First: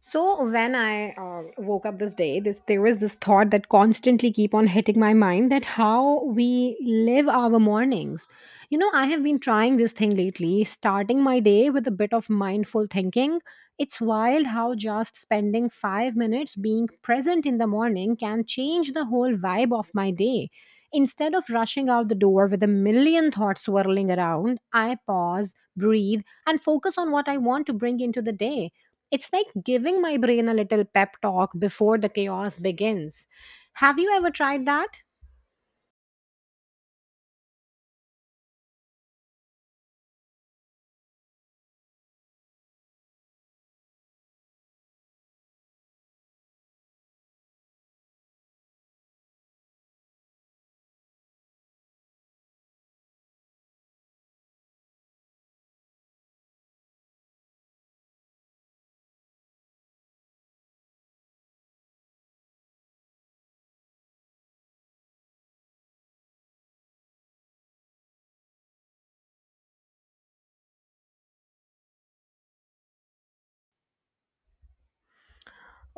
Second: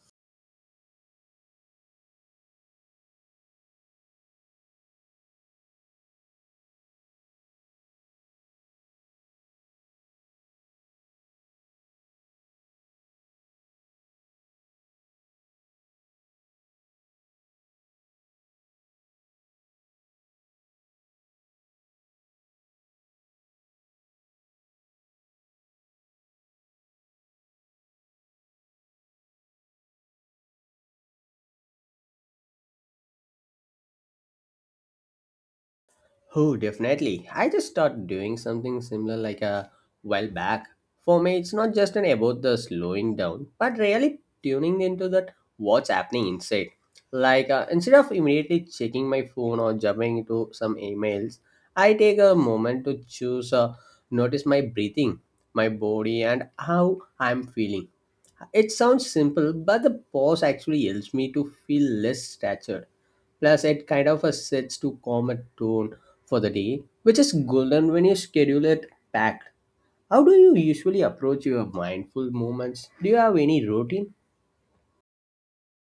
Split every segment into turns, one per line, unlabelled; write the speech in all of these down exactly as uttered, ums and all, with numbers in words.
So when I uh, woke up this day, this there was this thought that constantly keep on hitting my mind that how we live our mornings. You know, I have been trying this thing lately, starting my day with a bit of mindful thinking. It's wild how just spending five minutes being present in the morning can change the whole vibe of my day. Instead of rushing out the door with a million thoughts swirling around, I pause, breathe, and focus on what I want to bring into the day. It's like giving my brain a little pep talk before the chaos begins. Have you ever tried that?
Oh, definitely. I just started doing something similar like a while back. For me, it's not just an about the slowing down, but really tuning into that what's happening inside. Like uh, instead of immediately checking my phone or jumping into some emails, I take a moment to choose, uh, notice my breathing, my body, and how I'm feeling. It sounds simple, but the pause actually helps me to feel less statured. Plus, it kind of a sets to calm a tone for the day, which is golden when you schedule it packed. How do you usually approach your mindful moments? Do you have any routine?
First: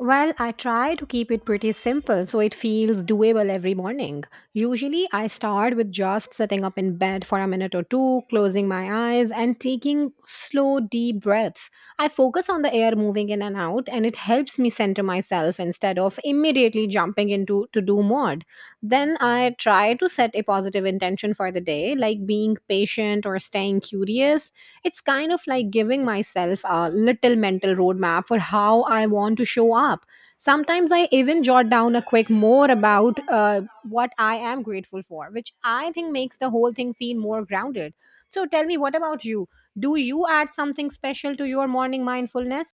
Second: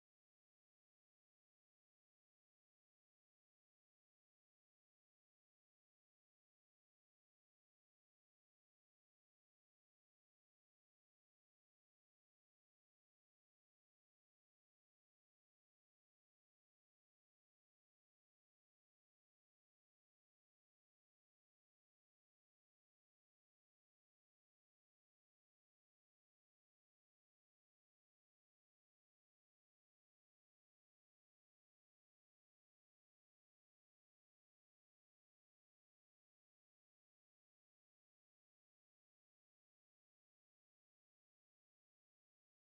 Well, I try to keep it pretty simple so it feels doable every morning. Usually, I start with just sitting up in bed for a minute or two, closing my eyes, and taking slow, deep breaths. I focus on the air moving in and out, and it helps me center myself instead of immediately jumping into to do mode. Then, I try to set a positive intention for the day, like being patient or staying curious. It's kind of like giving myself a little mental roadmap for how I want to show up. Sometimes I even jot down a quick more about uh, what I am grateful for, which I think makes the whole thing feel more grounded. So tell me, what about you? Do you add something special to your morning mindfulness?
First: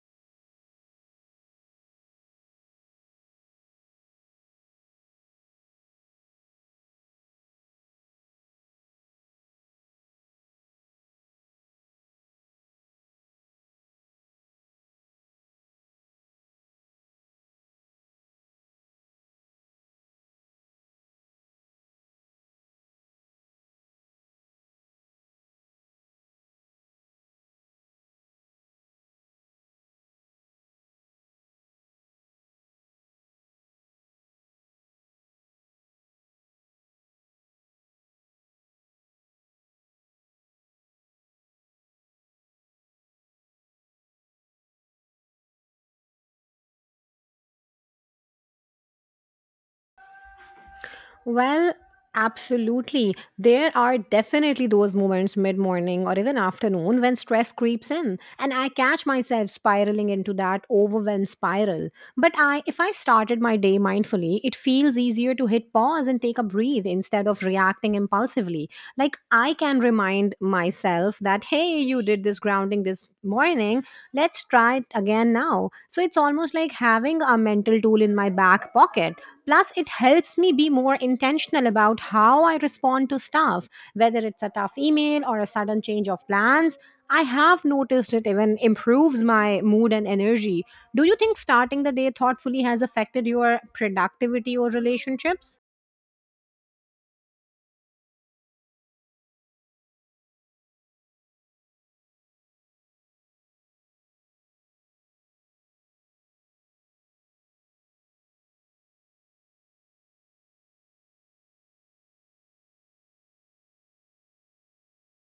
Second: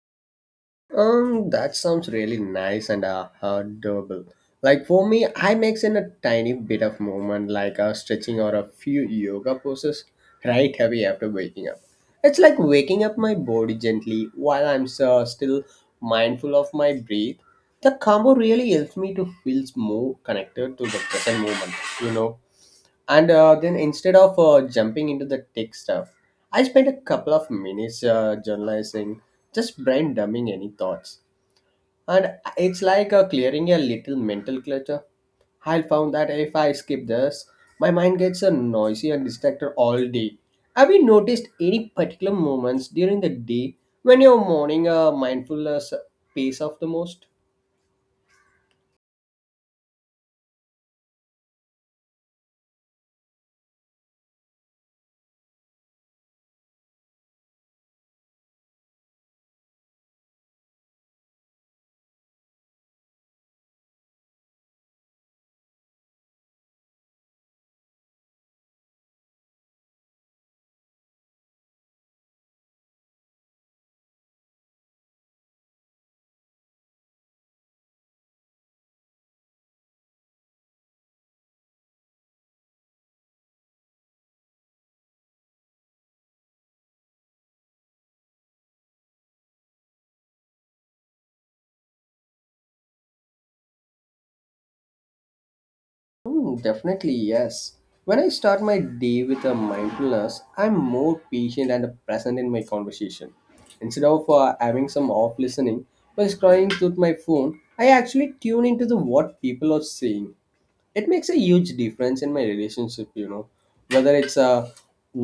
Um, that sounds really nice and uh, adorable. Like for me, I mix in a tiny bit of movement, like uh, stretching or a few yoga poses, right away after waking up. It's like waking up my body gently while I'm uh, still mindful of my breath. The combo really helps me to feel more connected to the present moment, you know. And uh, then instead of uh, jumping into the tech stuff, I spend a couple of minutes uh, journalizing, just brain dumping any thoughts and it's like uh, clearing a little mental clutter. I found that if I skip this, my mind gets uh, noisy and distracted all day. Have you noticed any particular moments during the day when your morning uh, mindfulness pays off the most?
Well, absolutely. There are definitely those moments mid morning or even afternoon when stress creeps in and I catch myself spiraling into that overwhelm spiral. But I if I started my day mindfully, it feels easier to hit pause and take a breathe instead of reacting impulsively. Like I can remind myself that hey, you did this grounding this morning, let's try it again now. So it's almost like having a mental tool in my back pocket. Plus, it helps me be more intentional about how I respond to stuff, whether it's a tough email or a sudden change of plans. I have noticed it even improves my mood and energy. Do you think starting the day thoughtfully has affected your productivity or relationships?
Hmm, definitely, yes. When I start my day with a mindfulness, I'm more patient and present in my conversation. Instead of uh, having some off listening while scrolling through my phone, I actually tune into the what people are saying. It makes a huge difference in my relationship, you know, whether it's a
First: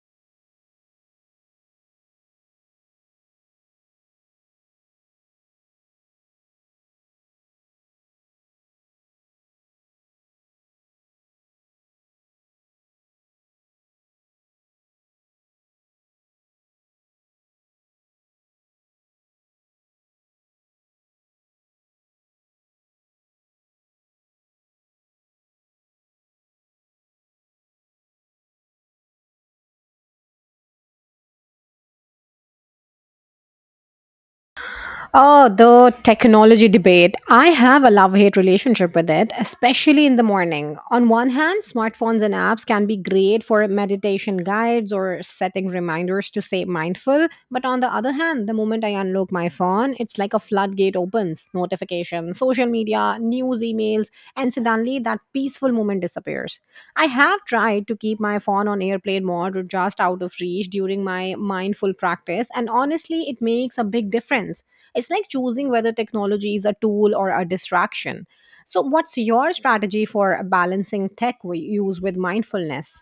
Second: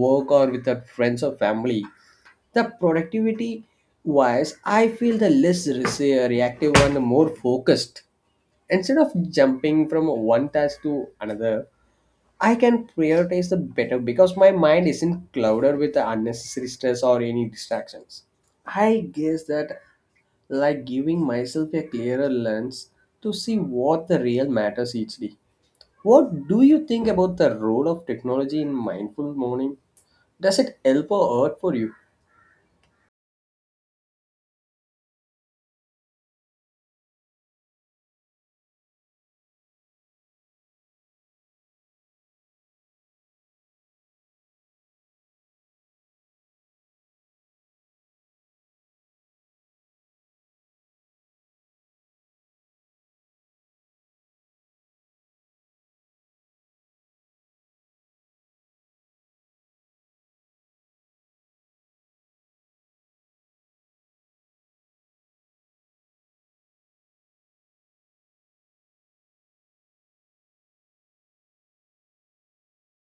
work or with a friends or family. The productivity wise, I feel the less rese- reactive and the more focused. Instead of jumping from one task to another, I can prioritize the better because my mind isn't clouded with the unnecessary stress or any distractions. I guess that like giving myself a clearer lens to see what the real matters each day. What do you think about the role of technology in mindful morning? Does it help or hurt for you?
Oh, the technology debate. I have a love hate relationship with it, especially in the morning. On one hand, smartphones and apps can be great for meditation guides or setting reminders to stay mindful. But on the other hand, the moment I unlock my phone, it's like a floodgate opens notifications, social media, news emails, and suddenly that peaceful moment disappears. I have tried to keep my phone on airplane mode or just out of reach during my mindful practice, and honestly, it makes a big difference. It's like choosing whether technology is a tool or a distraction. So, what's your strategy for balancing tech we use with mindfulness?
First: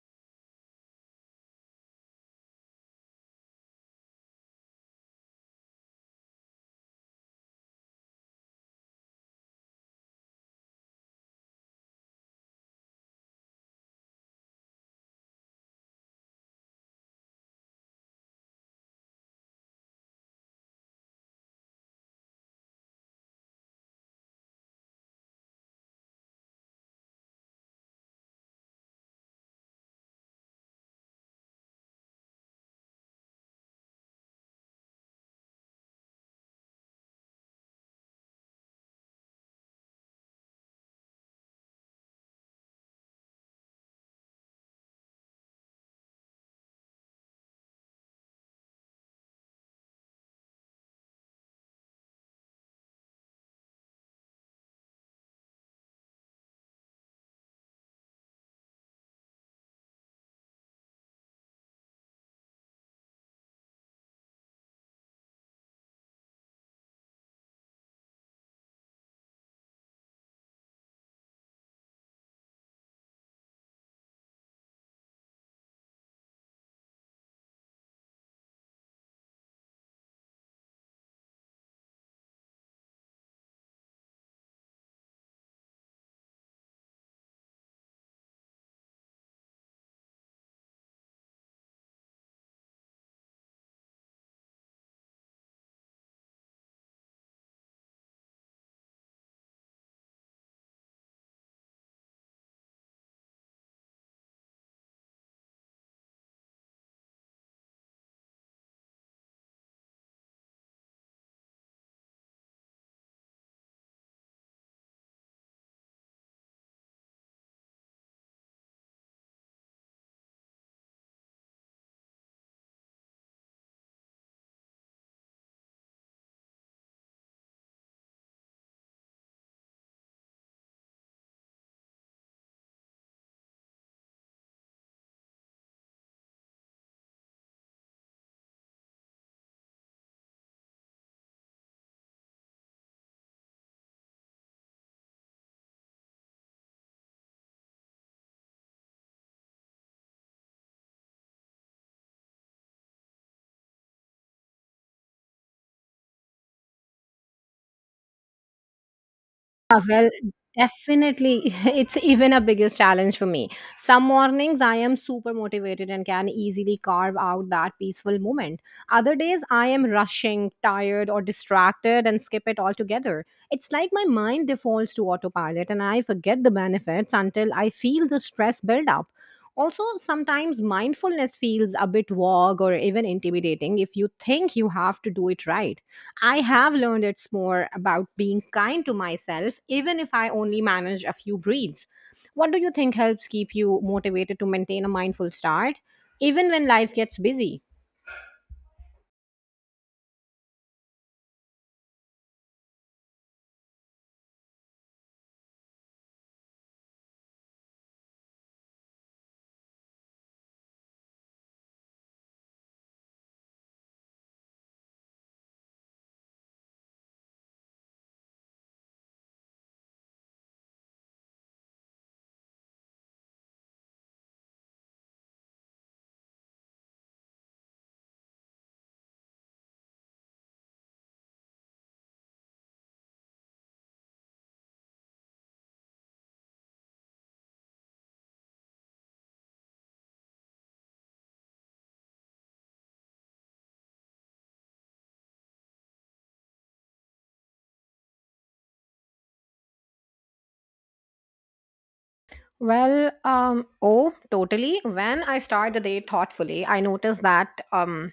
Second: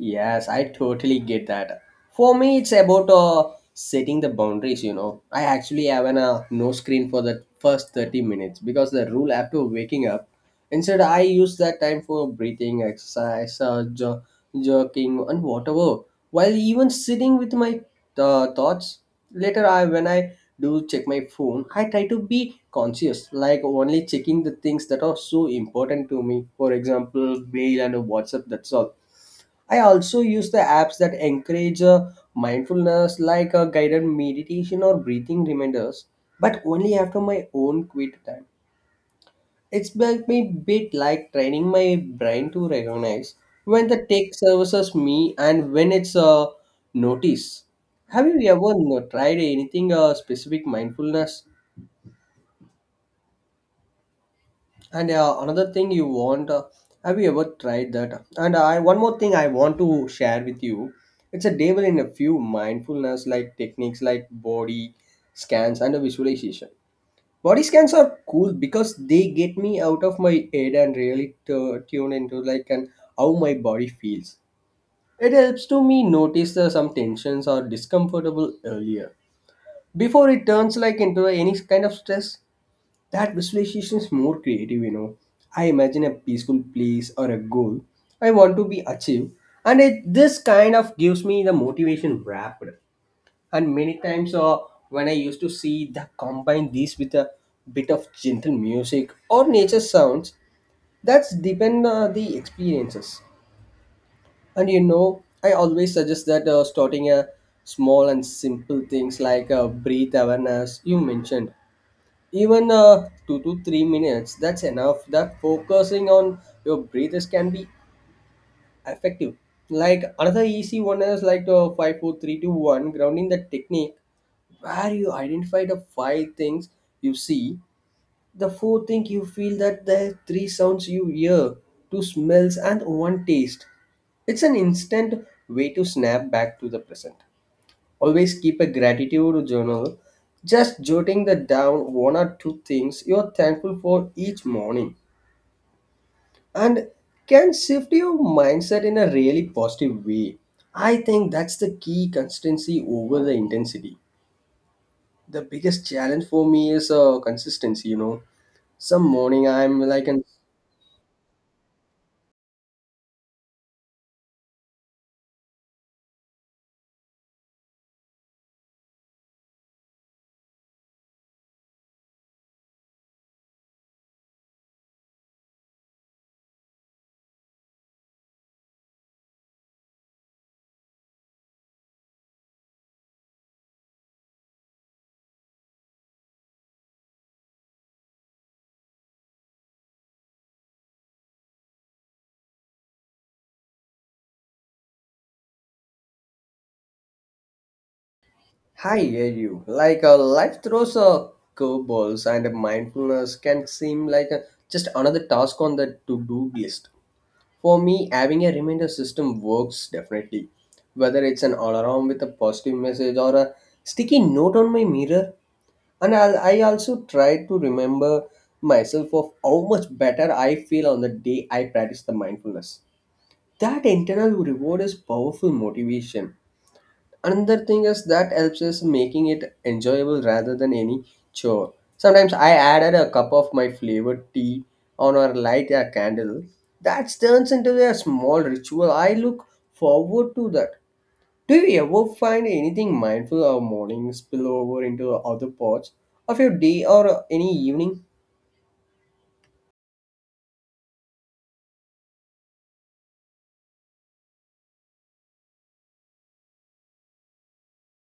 Yes, I totally get that. For me, it's about uh, setting the boundaries, you know. I actually have an uh, no screen for the first thirty minutes because the rule after waking up. Instead, I use that time for breathing, exercise, uh, jo- jogging, and whatever. While even sitting with my uh, thoughts, later I when I do check my phone, I try to be conscious, like only checking the things that are so important to me. For example, mail and WhatsApp. That's all. I also use the apps that encourage uh, mindfulness, like uh, guided meditation or breathing reminders, but only after my own quit time. It's like me bit like training my brain to recognize when the tech services me and when it's uh, notice. Have you ever no- tried anything uh, specific mindfulness? And uh, another thing you want, uh, have you ever tried that? And uh, I one more thing I want to share with you. It's a devil in a few mindfulness like techniques like body scans and a visualization. Body scans are cool because they get me out of my head and really t- tune into like and how my body feels. It helps to me notice uh, some tensions or discomfortable earlier before it turns like into any kind of stress. That visualization is more creative, you know. I imagine a peaceful place or a goal I want to be achieved, and it this kind of gives me the motivation wrapped. And many times, uh, when I used to see the combine these with a bit of gentle music or nature sounds, that's depend uh, the experiences. And you know, I always suggest that uh, starting a small and simple things like uh, breathe awareness you mentioned, even uh, two to three minutes, that's enough. That focusing on your breathers can be effective. Like another easy one is like the five, four, three, two, one grounding the technique where you identify the five things you see, the four things you feel, that the three sounds you hear, two smells and one taste. It's an instant way to snap back to the present. Always keep a gratitude journal, just jotting the down one or two things you're thankful for each morning and can shift your mindset in a really positive way. I think that's the key consistency over the intensity. The biggest challenge for me is uh, consistency, you know. Some morning I'm
Ah,
like
well,
an—
definitely. It's even a biggest challenge for me. Some mornings I am super motivated and can easily carve out that peaceful moment. Other days I am rushing, tired, or distracted and skip it altogether. It's like my mind defaults to autopilot and I forget the benefits until I feel the stress build up. Also, sometimes mindfulness feels a bit vague or even intimidating if you think you have to do it right. I have learned it's more about being kind to myself, even if I only manage a few breeds. What do you think helps keep you motivated to maintain a mindful start, even when life gets busy?
Hi, hear you. Like uh, life throws uh, curveballs, and mindfulness can seem like a, just another task on the to do list. For me, having a reminder system works definitely. Whether it's an alarm with a positive message or a sticky note on my mirror, and I'll, I also try to remember myself of how much better I feel on the day I practice the mindfulness. That internal reward is powerful motivation. Another thing is that helps is making it enjoyable rather than any chore. Sometimes I added a cup of my flavored tea on or light a candle. That turns into a small ritual I look forward to that. Do you ever find anything mindful of morning spill over into other parts of your day or any evening?
Well, um, oh, totally. When I start the day thoughtfully, I notice that um,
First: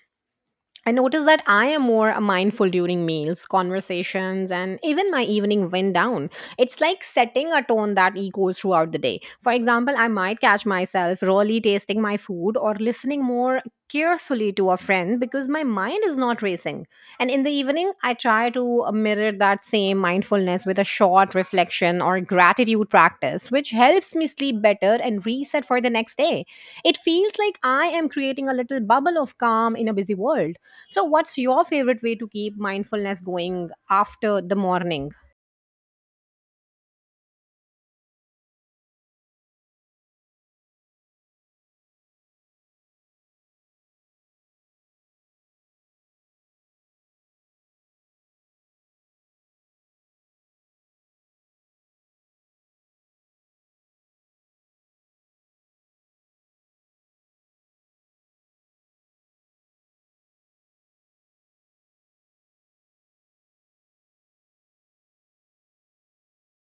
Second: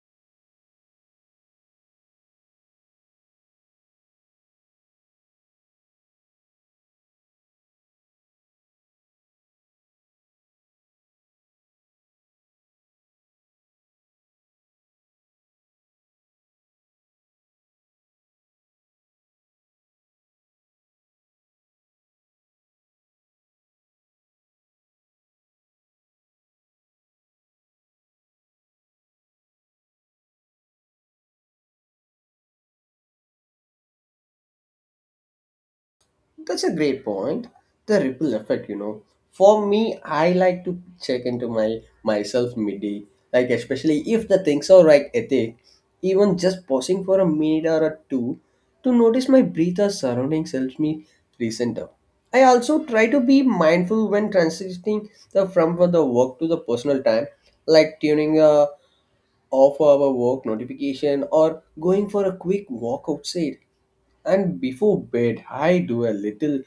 I notice that I am more mindful during meals, conversations, and even my evening wind down. It's like setting a tone that echoes throughout the day. For example, I might catch myself really tasting my food or listening more carefully to a friend because my mind is not racing. And in the evening, I try to mirror that same mindfulness with a short reflection or gratitude practice, which helps me sleep better and reset for the next day. It feels like I am creating a little bubble of calm in a busy world. So, what's your favorite way to keep mindfulness going after the morning?
That's a great point. The ripple effect, you know. For me, I like to check into my myself midday, like especially if the things are like ethic, even just pausing for a minute or a two to notice my breath or surroundings helps me recenter. I also try to be mindful when transitioning the from for the work to the personal time, like tuning a off our work notification or going for a quick walk outside. And before bed, I do a little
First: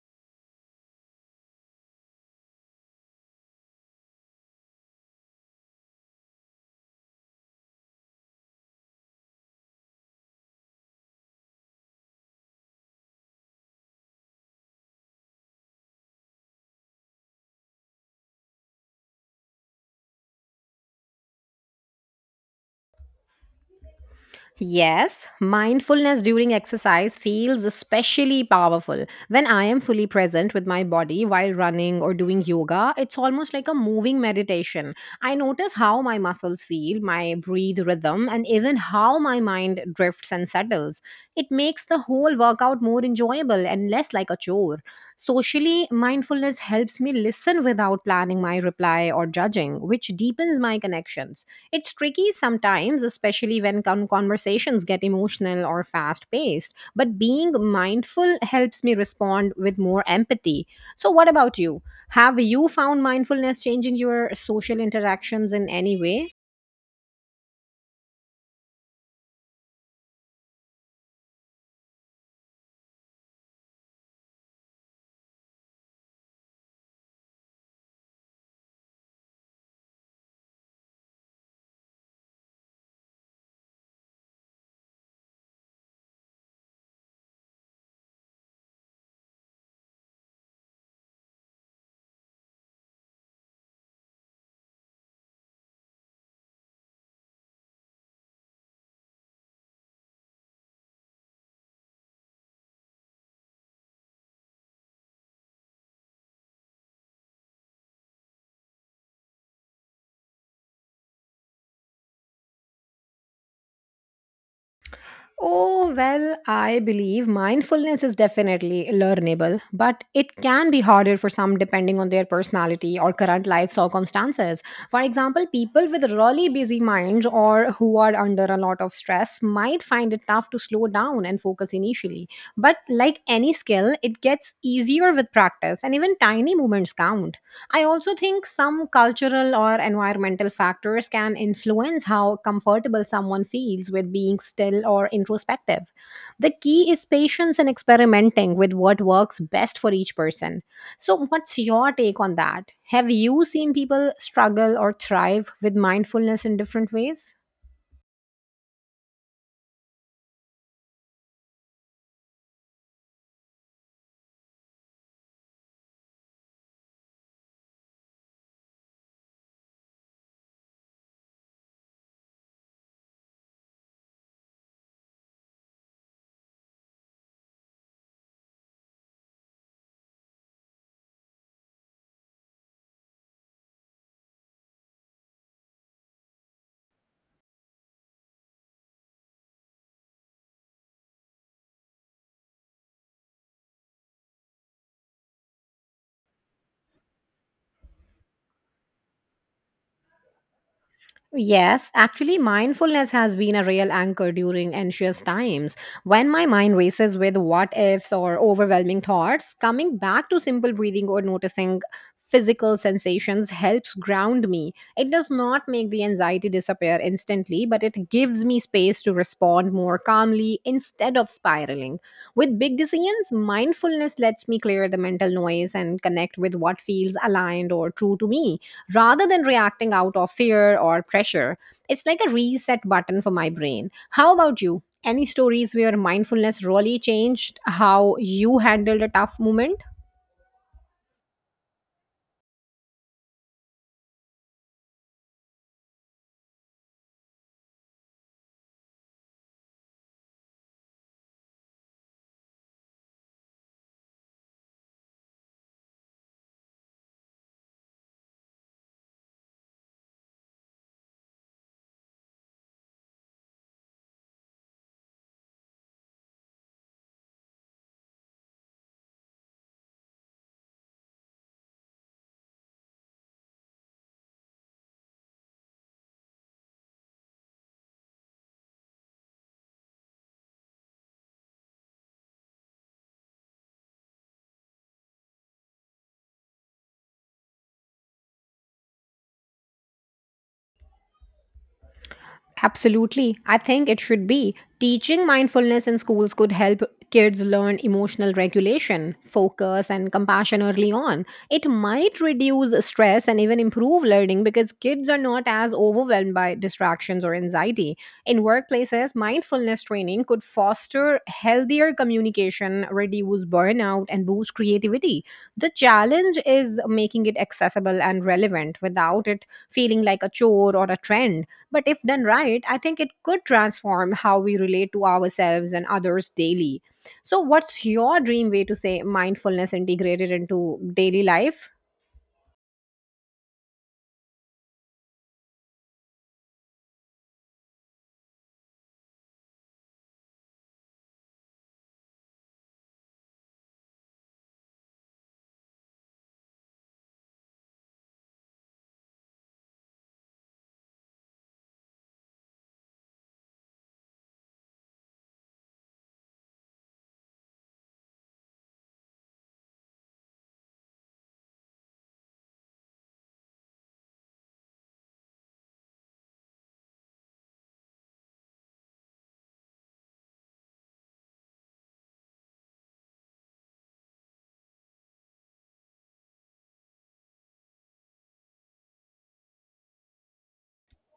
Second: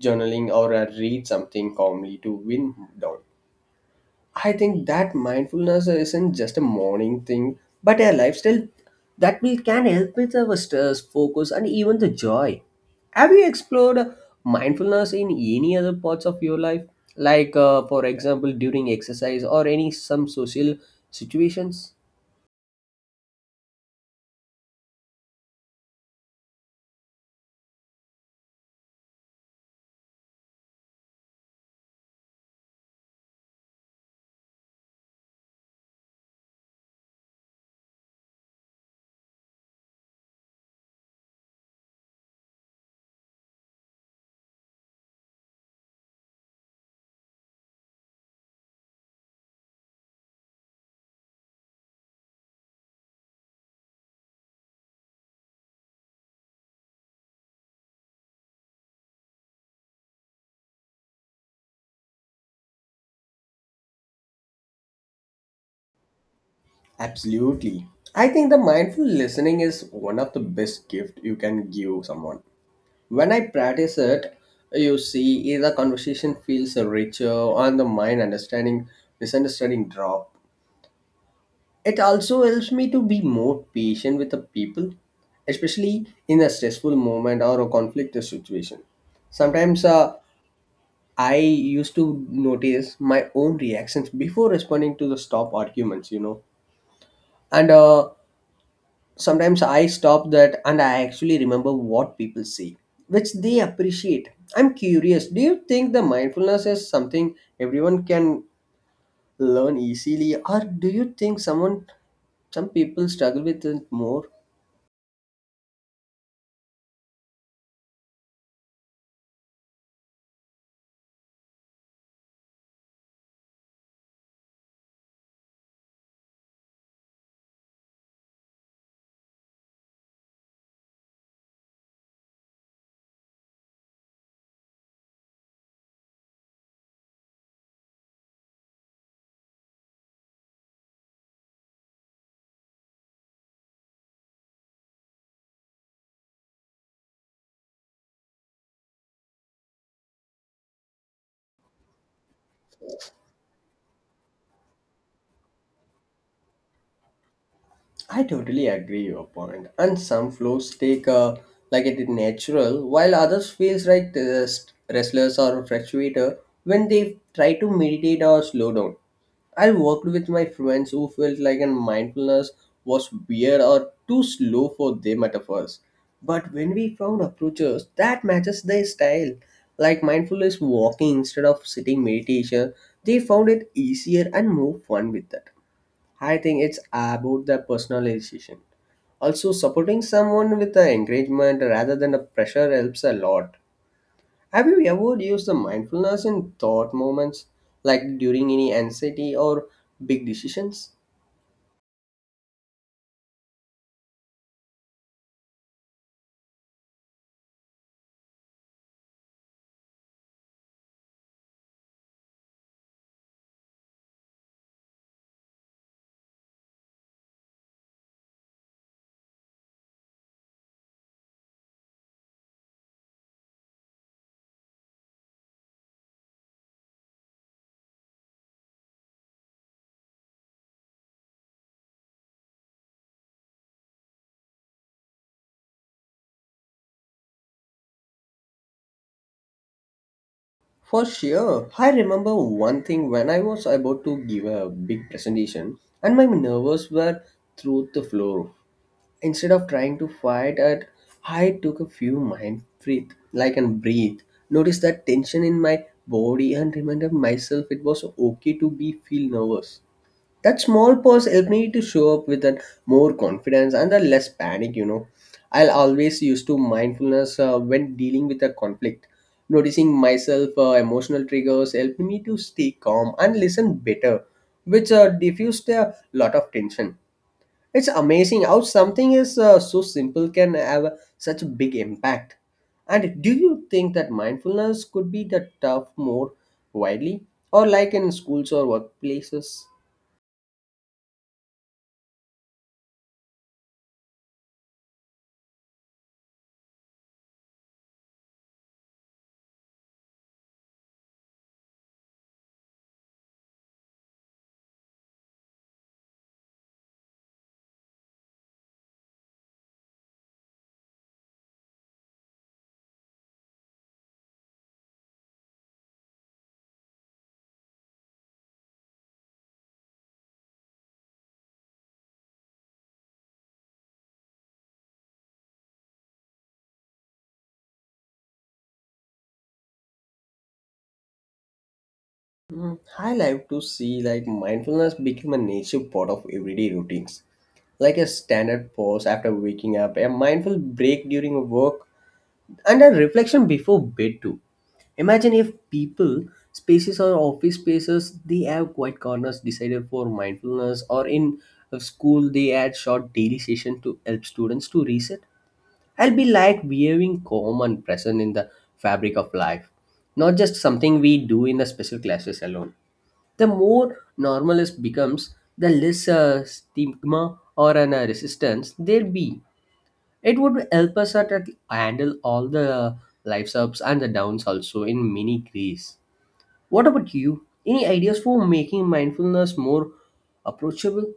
journaling or I read something calmly to wind down. I think that mindfulness isn't just a morning thing, but a lifestyle that will can help with our stress, focus, and even the joy. Have you explored mindfulness in any other parts of your life, like uh, for example during exercise or any some social situations?
Yes, mindfulness during exercise feels especially powerful. When I am fully present with my body while running or doing yoga, it's almost like a moving meditation. I notice how my muscles feel, my breathe rhythm, and even how my mind drifts and settles. It makes the whole workout more enjoyable and less like a chore. Socially, mindfulness helps me listen without planning my reply or judging, which deepens my connections. It's tricky sometimes, especially when con- conversations get emotional or fast paced, but being mindful helps me respond with more empathy. So, what about you? Have you found mindfulness changing your social interactions in any way?
Absolutely. I think the mindful listening is one of the best gift you can give someone. When I practice it, you see eh, the conversation feels richer and the mind understanding misunderstanding drop. It also helps me to be more patient with the people, especially in a stressful moment or a conflict situation. Sometimes uh, I used to notice my own reactions before responding to the stop arguments, you know. And uh, sometimes I stop that and I actually remember what people say, which they appreciate. I'm curious, do you think the mindfulness is something everyone can learn easily, or do you think someone some people struggle with it more?
Oh, well, I believe mindfulness is definitely learnable, but it can be harder for some depending on their personality or current life circumstances. For example, people with really busy minds or who are under a lot of stress might find it tough to slow down and focus initially. But like any skill, it gets easier with practice, and even tiny movements count. I also think some cultural or environmental factors can influence how comfortable someone feels with being still or introspective. The key is patience and experimenting with what works best for each person. So, what's your take on that? Have you seen people struggle or thrive with mindfulness in different ways?
I totally agree your point. And some flows take uh, like it is natural, while others feels like test, restless or fluctuator when they try to meditate or slow down. I worked with my friends who felt like a mindfulness was weird or too slow for them at first. But when we found approaches that matches their style, like mindfulness walking instead of sitting meditation, they found it easier and more fun with that. I think it's about the personalization. Also, supporting someone with the encouragement rather than a pressure helps a lot. Have you ever used the mindfulness in thought moments, like during any anxiety or big decisions?
Yes, actually, mindfulness has been a real anchor during anxious times. When my mind races with what ifs or overwhelming thoughts, coming back to simple breathing or noticing physical sensations helps ground me. It does not make the anxiety disappear instantly, but it gives me space to respond more calmly instead of spiraling. With big decisions, mindfulness lets me clear the mental noise and connect with what feels aligned or true to me rather than reacting out of fear or pressure. It's like a reset button for my brain. How about you? Any stories where mindfulness really changed how you handled a tough moment?
For sure. I remember one thing when I was about to give a big presentation and my nerves were through the floor. Instead of trying to fight it, I took a few mind breath, like and breathe. Notice that tension in my body and reminded myself it was okay to be feel nervous. That small pause helped me to show up with a more confidence and a less panic, you know. I'll always use to mindfulness uh, when dealing with a conflict. Noticing myself uh, emotional triggers helped me to stay calm and listen better, which uh, diffused a lot of tension. It's amazing how something is uh, so simple can have such a big impact. And do you think that mindfulness could be the tough more widely or like in schools or workplaces?
Absolutely. I think it should be. Teaching mindfulness in schools could help kids learn emotional regulation, focus, and compassion early on. It might reduce stress and even improve learning because kids are not as overwhelmed by distractions or anxiety. In workplaces, mindfulness training could foster healthier communication, reduce burnout, and boost creativity. The challenge is making it accessible and relevant without it feeling like a chore or a trend. But if done right, I think it could transform how we relate to ourselves and others daily. So, what's your dream way to say mindfulness integrated into daily life?
Mm, I like to see like mindfulness become a native part of everyday routines, like a standard pause after waking up, a mindful break during work, and a reflection before bed too. Imagine if people, spaces or office spaces, they have quiet corners decided for mindfulness, or in a school they add short daily session to help students to reset. I'll be like behaving calm and present in the fabric of life, not just something we do in the special classes alone. The more normalist becomes, the less uh, stigma or an, uh, resistance there be. It would help us at, at handle all the lives ups and the downs also in many ways. What about you, any ideas for making mindfulness more approachable?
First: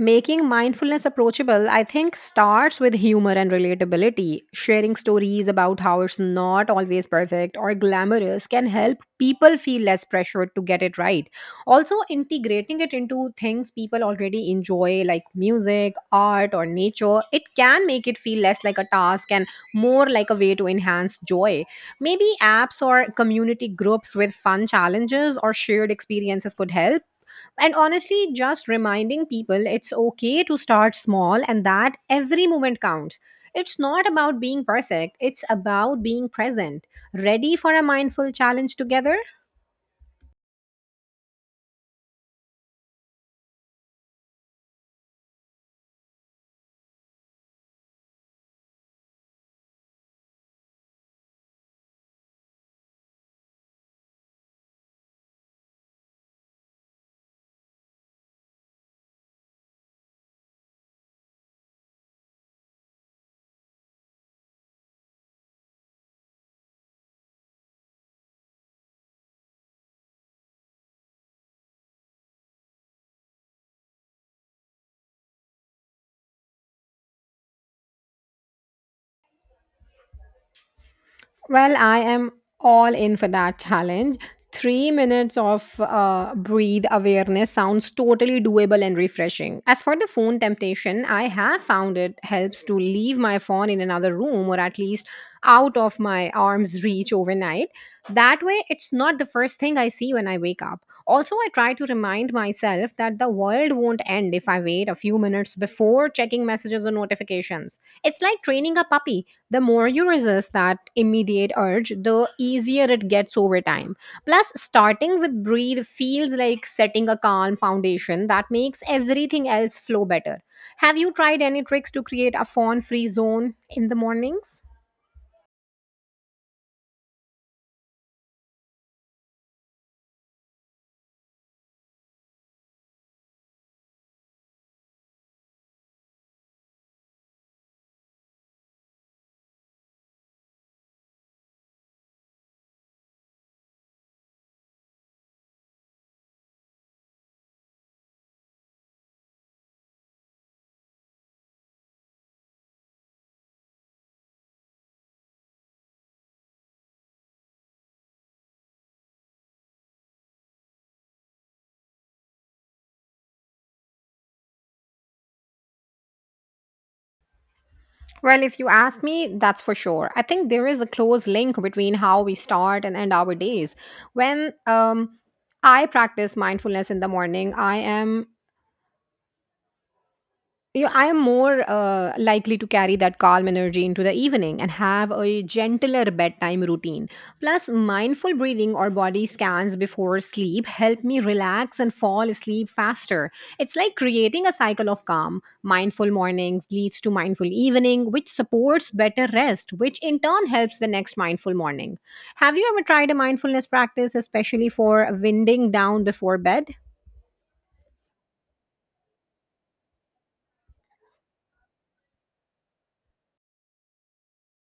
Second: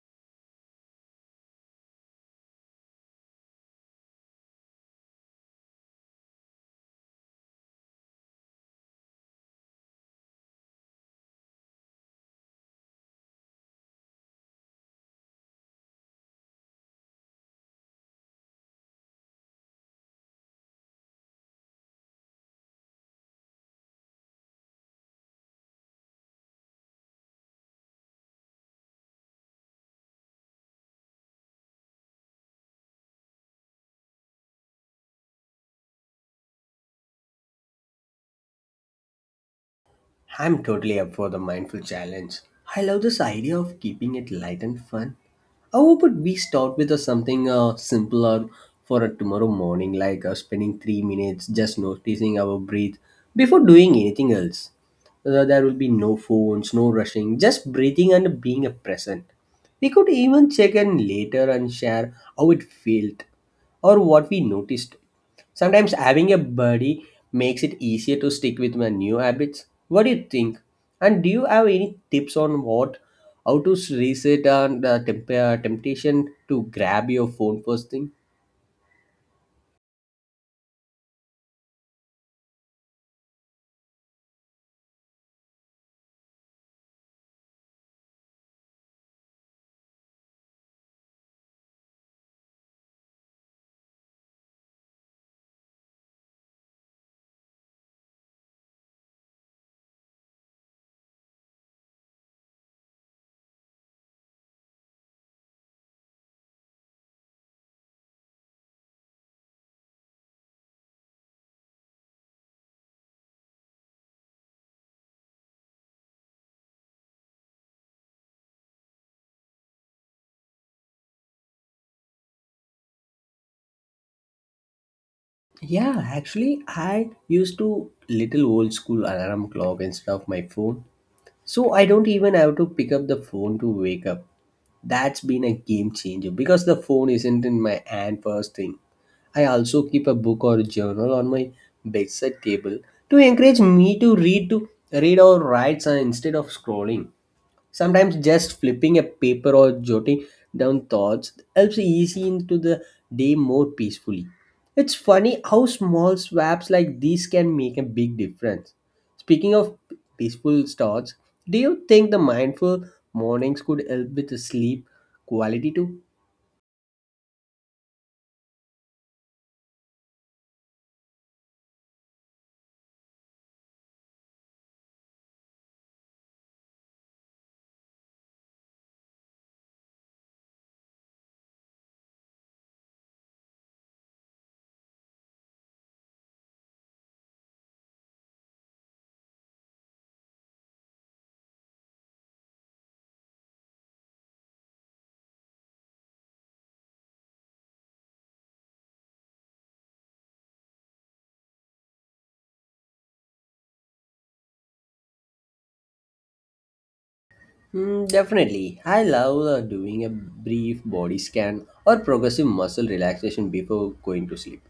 Making mindfulness approachable, I think, starts with humor and relatability. Sharing stories about how it's not always perfect or glamorous can help people feel less pressured to get it right. Also, integrating it into things people already enjoy, like music, art, or nature, it can make it feel less like a task and more like a way to enhance joy. Maybe apps or community groups with fun challenges or shared experiences could help. And honestly, just reminding people it's okay to start small and that every moment counts. It's not about being perfect, it's about being present. Ready for a mindful challenge together?
I'm totally up for the mindful challenge. I love this idea of keeping it light and fun. How about we start with uh, something uh, simpler for a tomorrow morning, like uh, spending three minutes just noticing our breath before doing anything else? Uh, there will be no phones, no rushing, just breathing and being a present. We could even check in later and share how it felt or what we noticed. Sometimes having a buddy makes it easier to stick with my new habits. What do you think? And do you have any tips on what, how to reset and uh, temp- uh, temptation to grab your phone first thing?
Well, I am all in for that challenge. Three minutes of uh, breathe awareness sounds totally doable and refreshing. As for the phone temptation, I have found it helps to leave my phone in another room or at least out of my arm's reach overnight. That way, it's not the first thing I see when I wake up. Also, I try to remind myself that the world won't end if I wait a few minutes before checking messages or notifications. It's like training a puppy. The more you resist that immediate urge, the easier it gets over time. Plus, starting with breathe feels like setting a calm foundation that makes everything else flow better. Have you tried any tricks to create a phone free zone in the mornings?
Yeah, actually, I used to little old school alarm clock instead of my phone. So I don't even have to pick up the phone to wake up. That's been a game changer because the phone isn't in my hand first thing. I also keep a book or journal on my bedside table to encourage me to read to read or write uh, instead of scrolling. Sometimes just flipping a paper or jotting down thoughts helps easy into the day more peacefully. It's funny how small swaps like these can make a big difference. Speaking of peaceful thoughts, do you think the mindful mornings could help with the sleep quality too?
Well, if you ask me, that's for sure. I think there is a close link between how we start and end our days. When um, I practice mindfulness in the morning, I am Yeah, I am more uh, likely to carry that calm energy into the evening and have a gentler bedtime routine. Plus, mindful breathing or body scans before sleep help me relax and fall asleep faster. It's like creating a cycle of calm. Mindful mornings leads to mindful evening, which supports better rest, which in turn helps the next mindful morning. Have you ever tried a mindfulness practice, especially for winding down before bed?
Mm, definitely. I love uh, doing a brief body scan or progressive muscle relaxation before going to sleep.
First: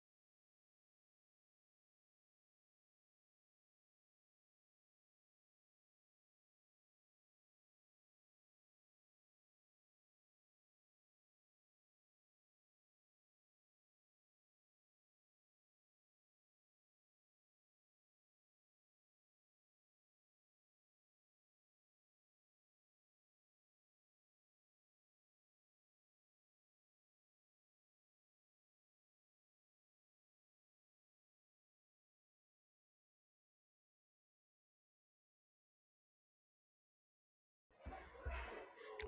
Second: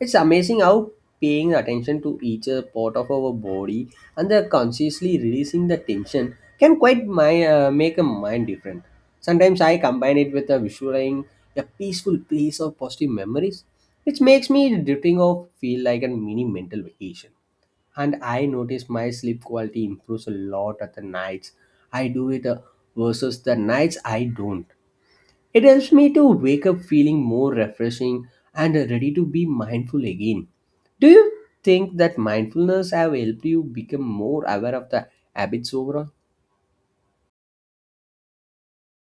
It's amazing how paying attention to each uh, part of our body and the consciously releasing the tension can quite my, uh, make a mind different. Sometimes I combine it with a visualizing a peaceful place of positive memories, which makes me drifting off feel like a mini mental vacation, and I notice my sleep quality improves a lot at the nights I do it uh, versus the nights I don't. It helps me to wake up feeling more refreshing and uh, ready to be mindful again. Do you think that mindfulness have helped you become more aware of the habits overall?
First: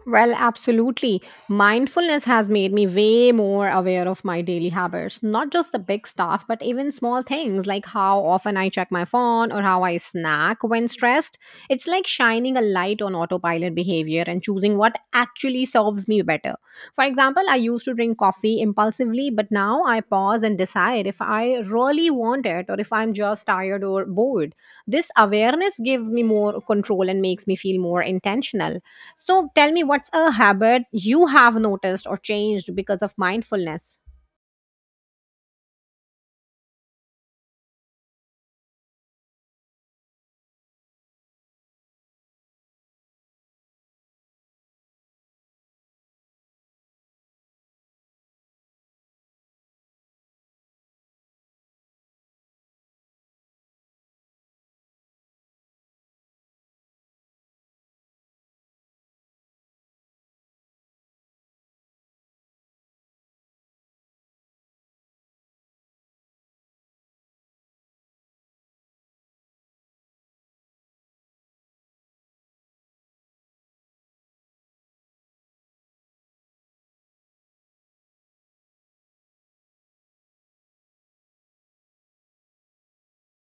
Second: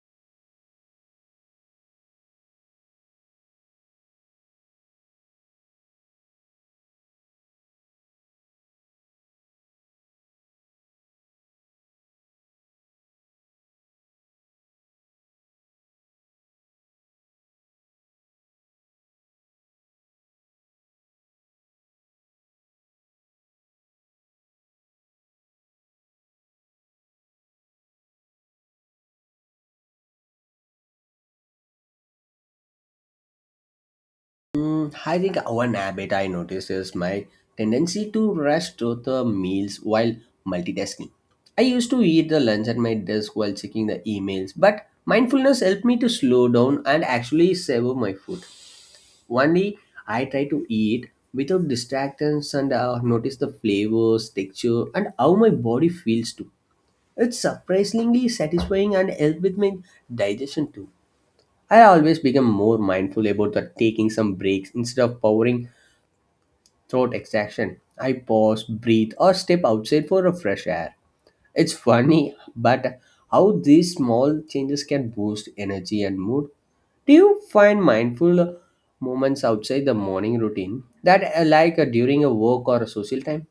Well, absolutely. Mindfulness has made me way more aware of my daily habits, not just the big stuff, but even small things like how often I check my phone or how I snack when stressed. It's like shining a light on autopilot behavior and choosing what actually serves me better. For example, I used to drink coffee impulsively, but now I pause and decide if I really want it or if I'm just tired or bored. This awareness gives me more control and makes me feel more intentional. So tell me, what's a habit you have noticed or changed because of mindfulness?
Mm, I think one habit I notice is my tendency to rush through the meals while multitasking. I used to eat the lunch at my desk while checking the emails, but mindfulness helped me to slow down and actually savor my food. One day, I try to eat without distractions and uh, notice the flavors, texture, and how my body feels too. It's surprisingly satisfying and helps with my digestion too. I always become more mindful about the taking some breaks instead of powering throat extraction. I pause, breathe, or step outside for a fresh air. It's funny, but how these small changes can boost energy and mood. Do you find mindful moments outside the morning routine that uh, like uh, during a work or a social time?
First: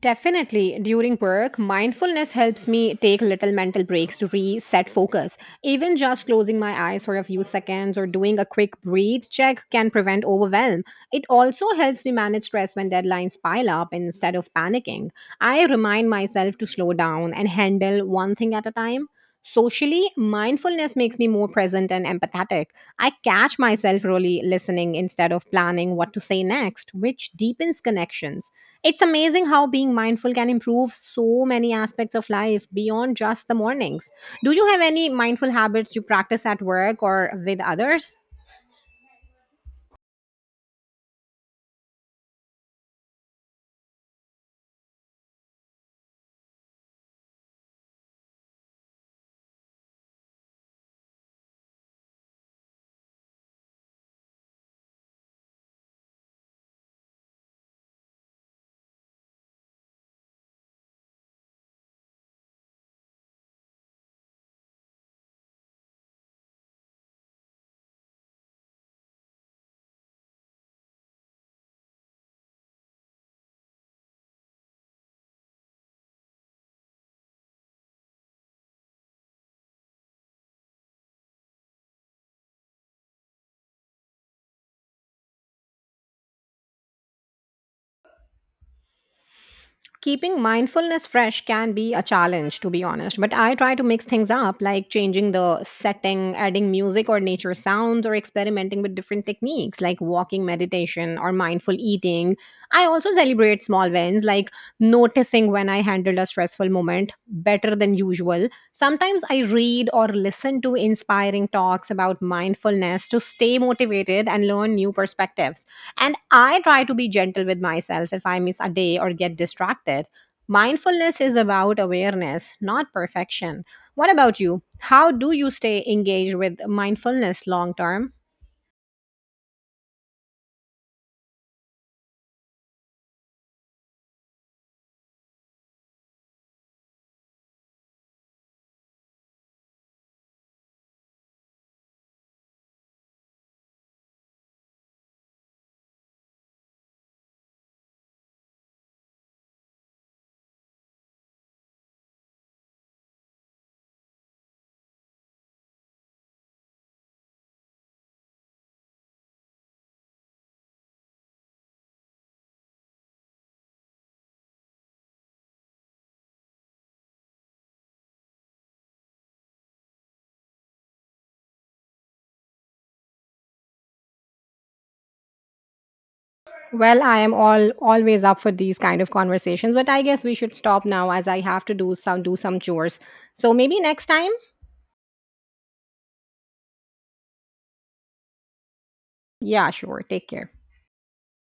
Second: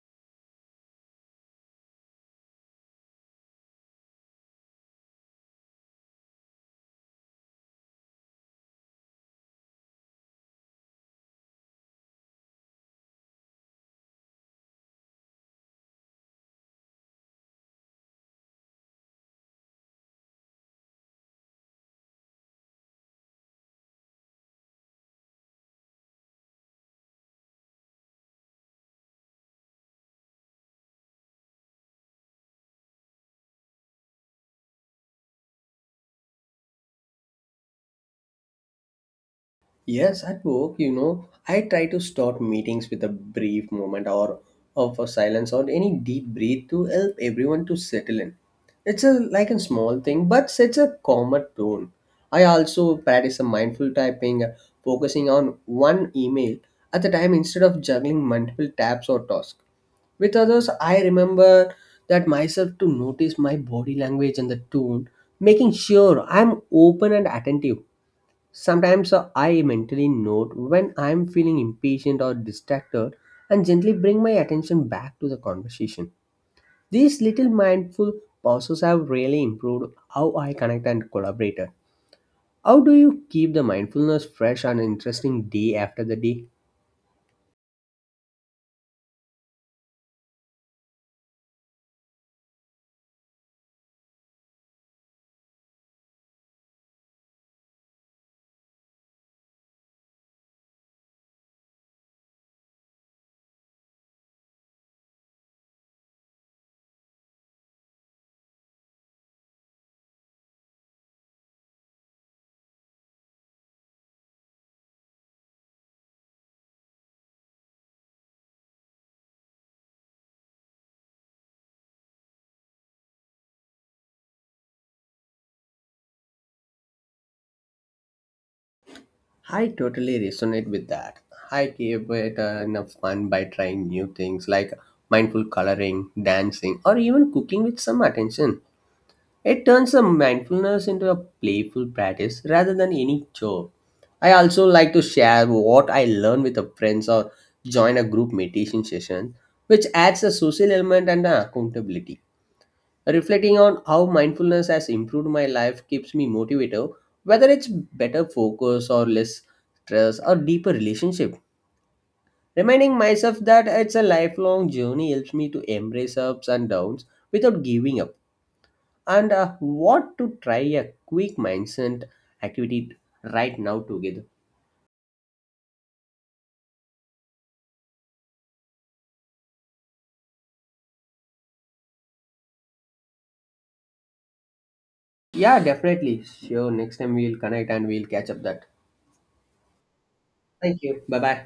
Definitely, during work, mindfulness helps me take little mental breaks to reset focus. Even just closing my eyes for a few seconds or doing a quick breathe check can prevent overwhelm. It also helps me manage stress when deadlines pile up instead of panicking. I remind myself to slow down and handle one thing at a time. Socially, mindfulness makes me more present and empathetic. I catch myself really listening instead of planning what to say next, which deepens connections. It's amazing how being mindful can improve so many aspects of life beyond just the mornings. Do you have any mindful habits you practice at work or with others?
Yes, at work, you know, I try to start meetings with a brief moment or of a silence or any deep breath to help everyone to settle in. It's a like a small thing, but sets a calmer tone. I also practice a mindful typing, uh, focusing on one email at a time instead of juggling multiple tabs or tasks. With others, I remember that myself to notice my body language and the tone, making sure I'm open and attentive. Sometimes uh, I mentally note when I'm feeling impatient or distracted and gently bring my attention back to the conversation. These little mindful pauses have really improved how I connect and collaborate. How do you keep the mindfulness fresh and interesting day after the day?
Keeping mindfulness fresh can be a challenge, to be honest, but I try to mix things up, like changing the setting, adding music or nature sounds, or experimenting with different techniques like walking meditation or mindful eating. I also celebrate small wins, like noticing when I handled a stressful moment better than usual. Sometimes I read or listen to inspiring talks about mindfulness to stay motivated and learn new perspectives. And I try to be gentle with myself if I miss a day or get distracted. Mindfulness is about awareness, not perfection. What about you? How do you stay engaged with mindfulness long term?
I totally resonate with that. I keep it uh, in a fun by trying new things like mindful coloring, dancing, or even cooking with some attention. It turns a mindfulness into a playful practice rather than any chore. I also like to share what I learn with a friends or join a group meditation session, which adds a social element and an accountability. Reflecting on how mindfulness has improved my life keeps me motivated, whether it's better focus or less stress or deeper relationship. Reminding myself that it's a lifelong journey helps me to embrace ups and downs without giving up. And uh, what to try a quick mindset activity right now together?
Well, I am all always up for these kind of conversations, but I guess we should stop now as I have to do some do some chores. So maybe next time?
Yeah, definitely, sure, next time we'll connect and we'll catch up that.
Yeah, sure. Take care.
Thank you, bye bye.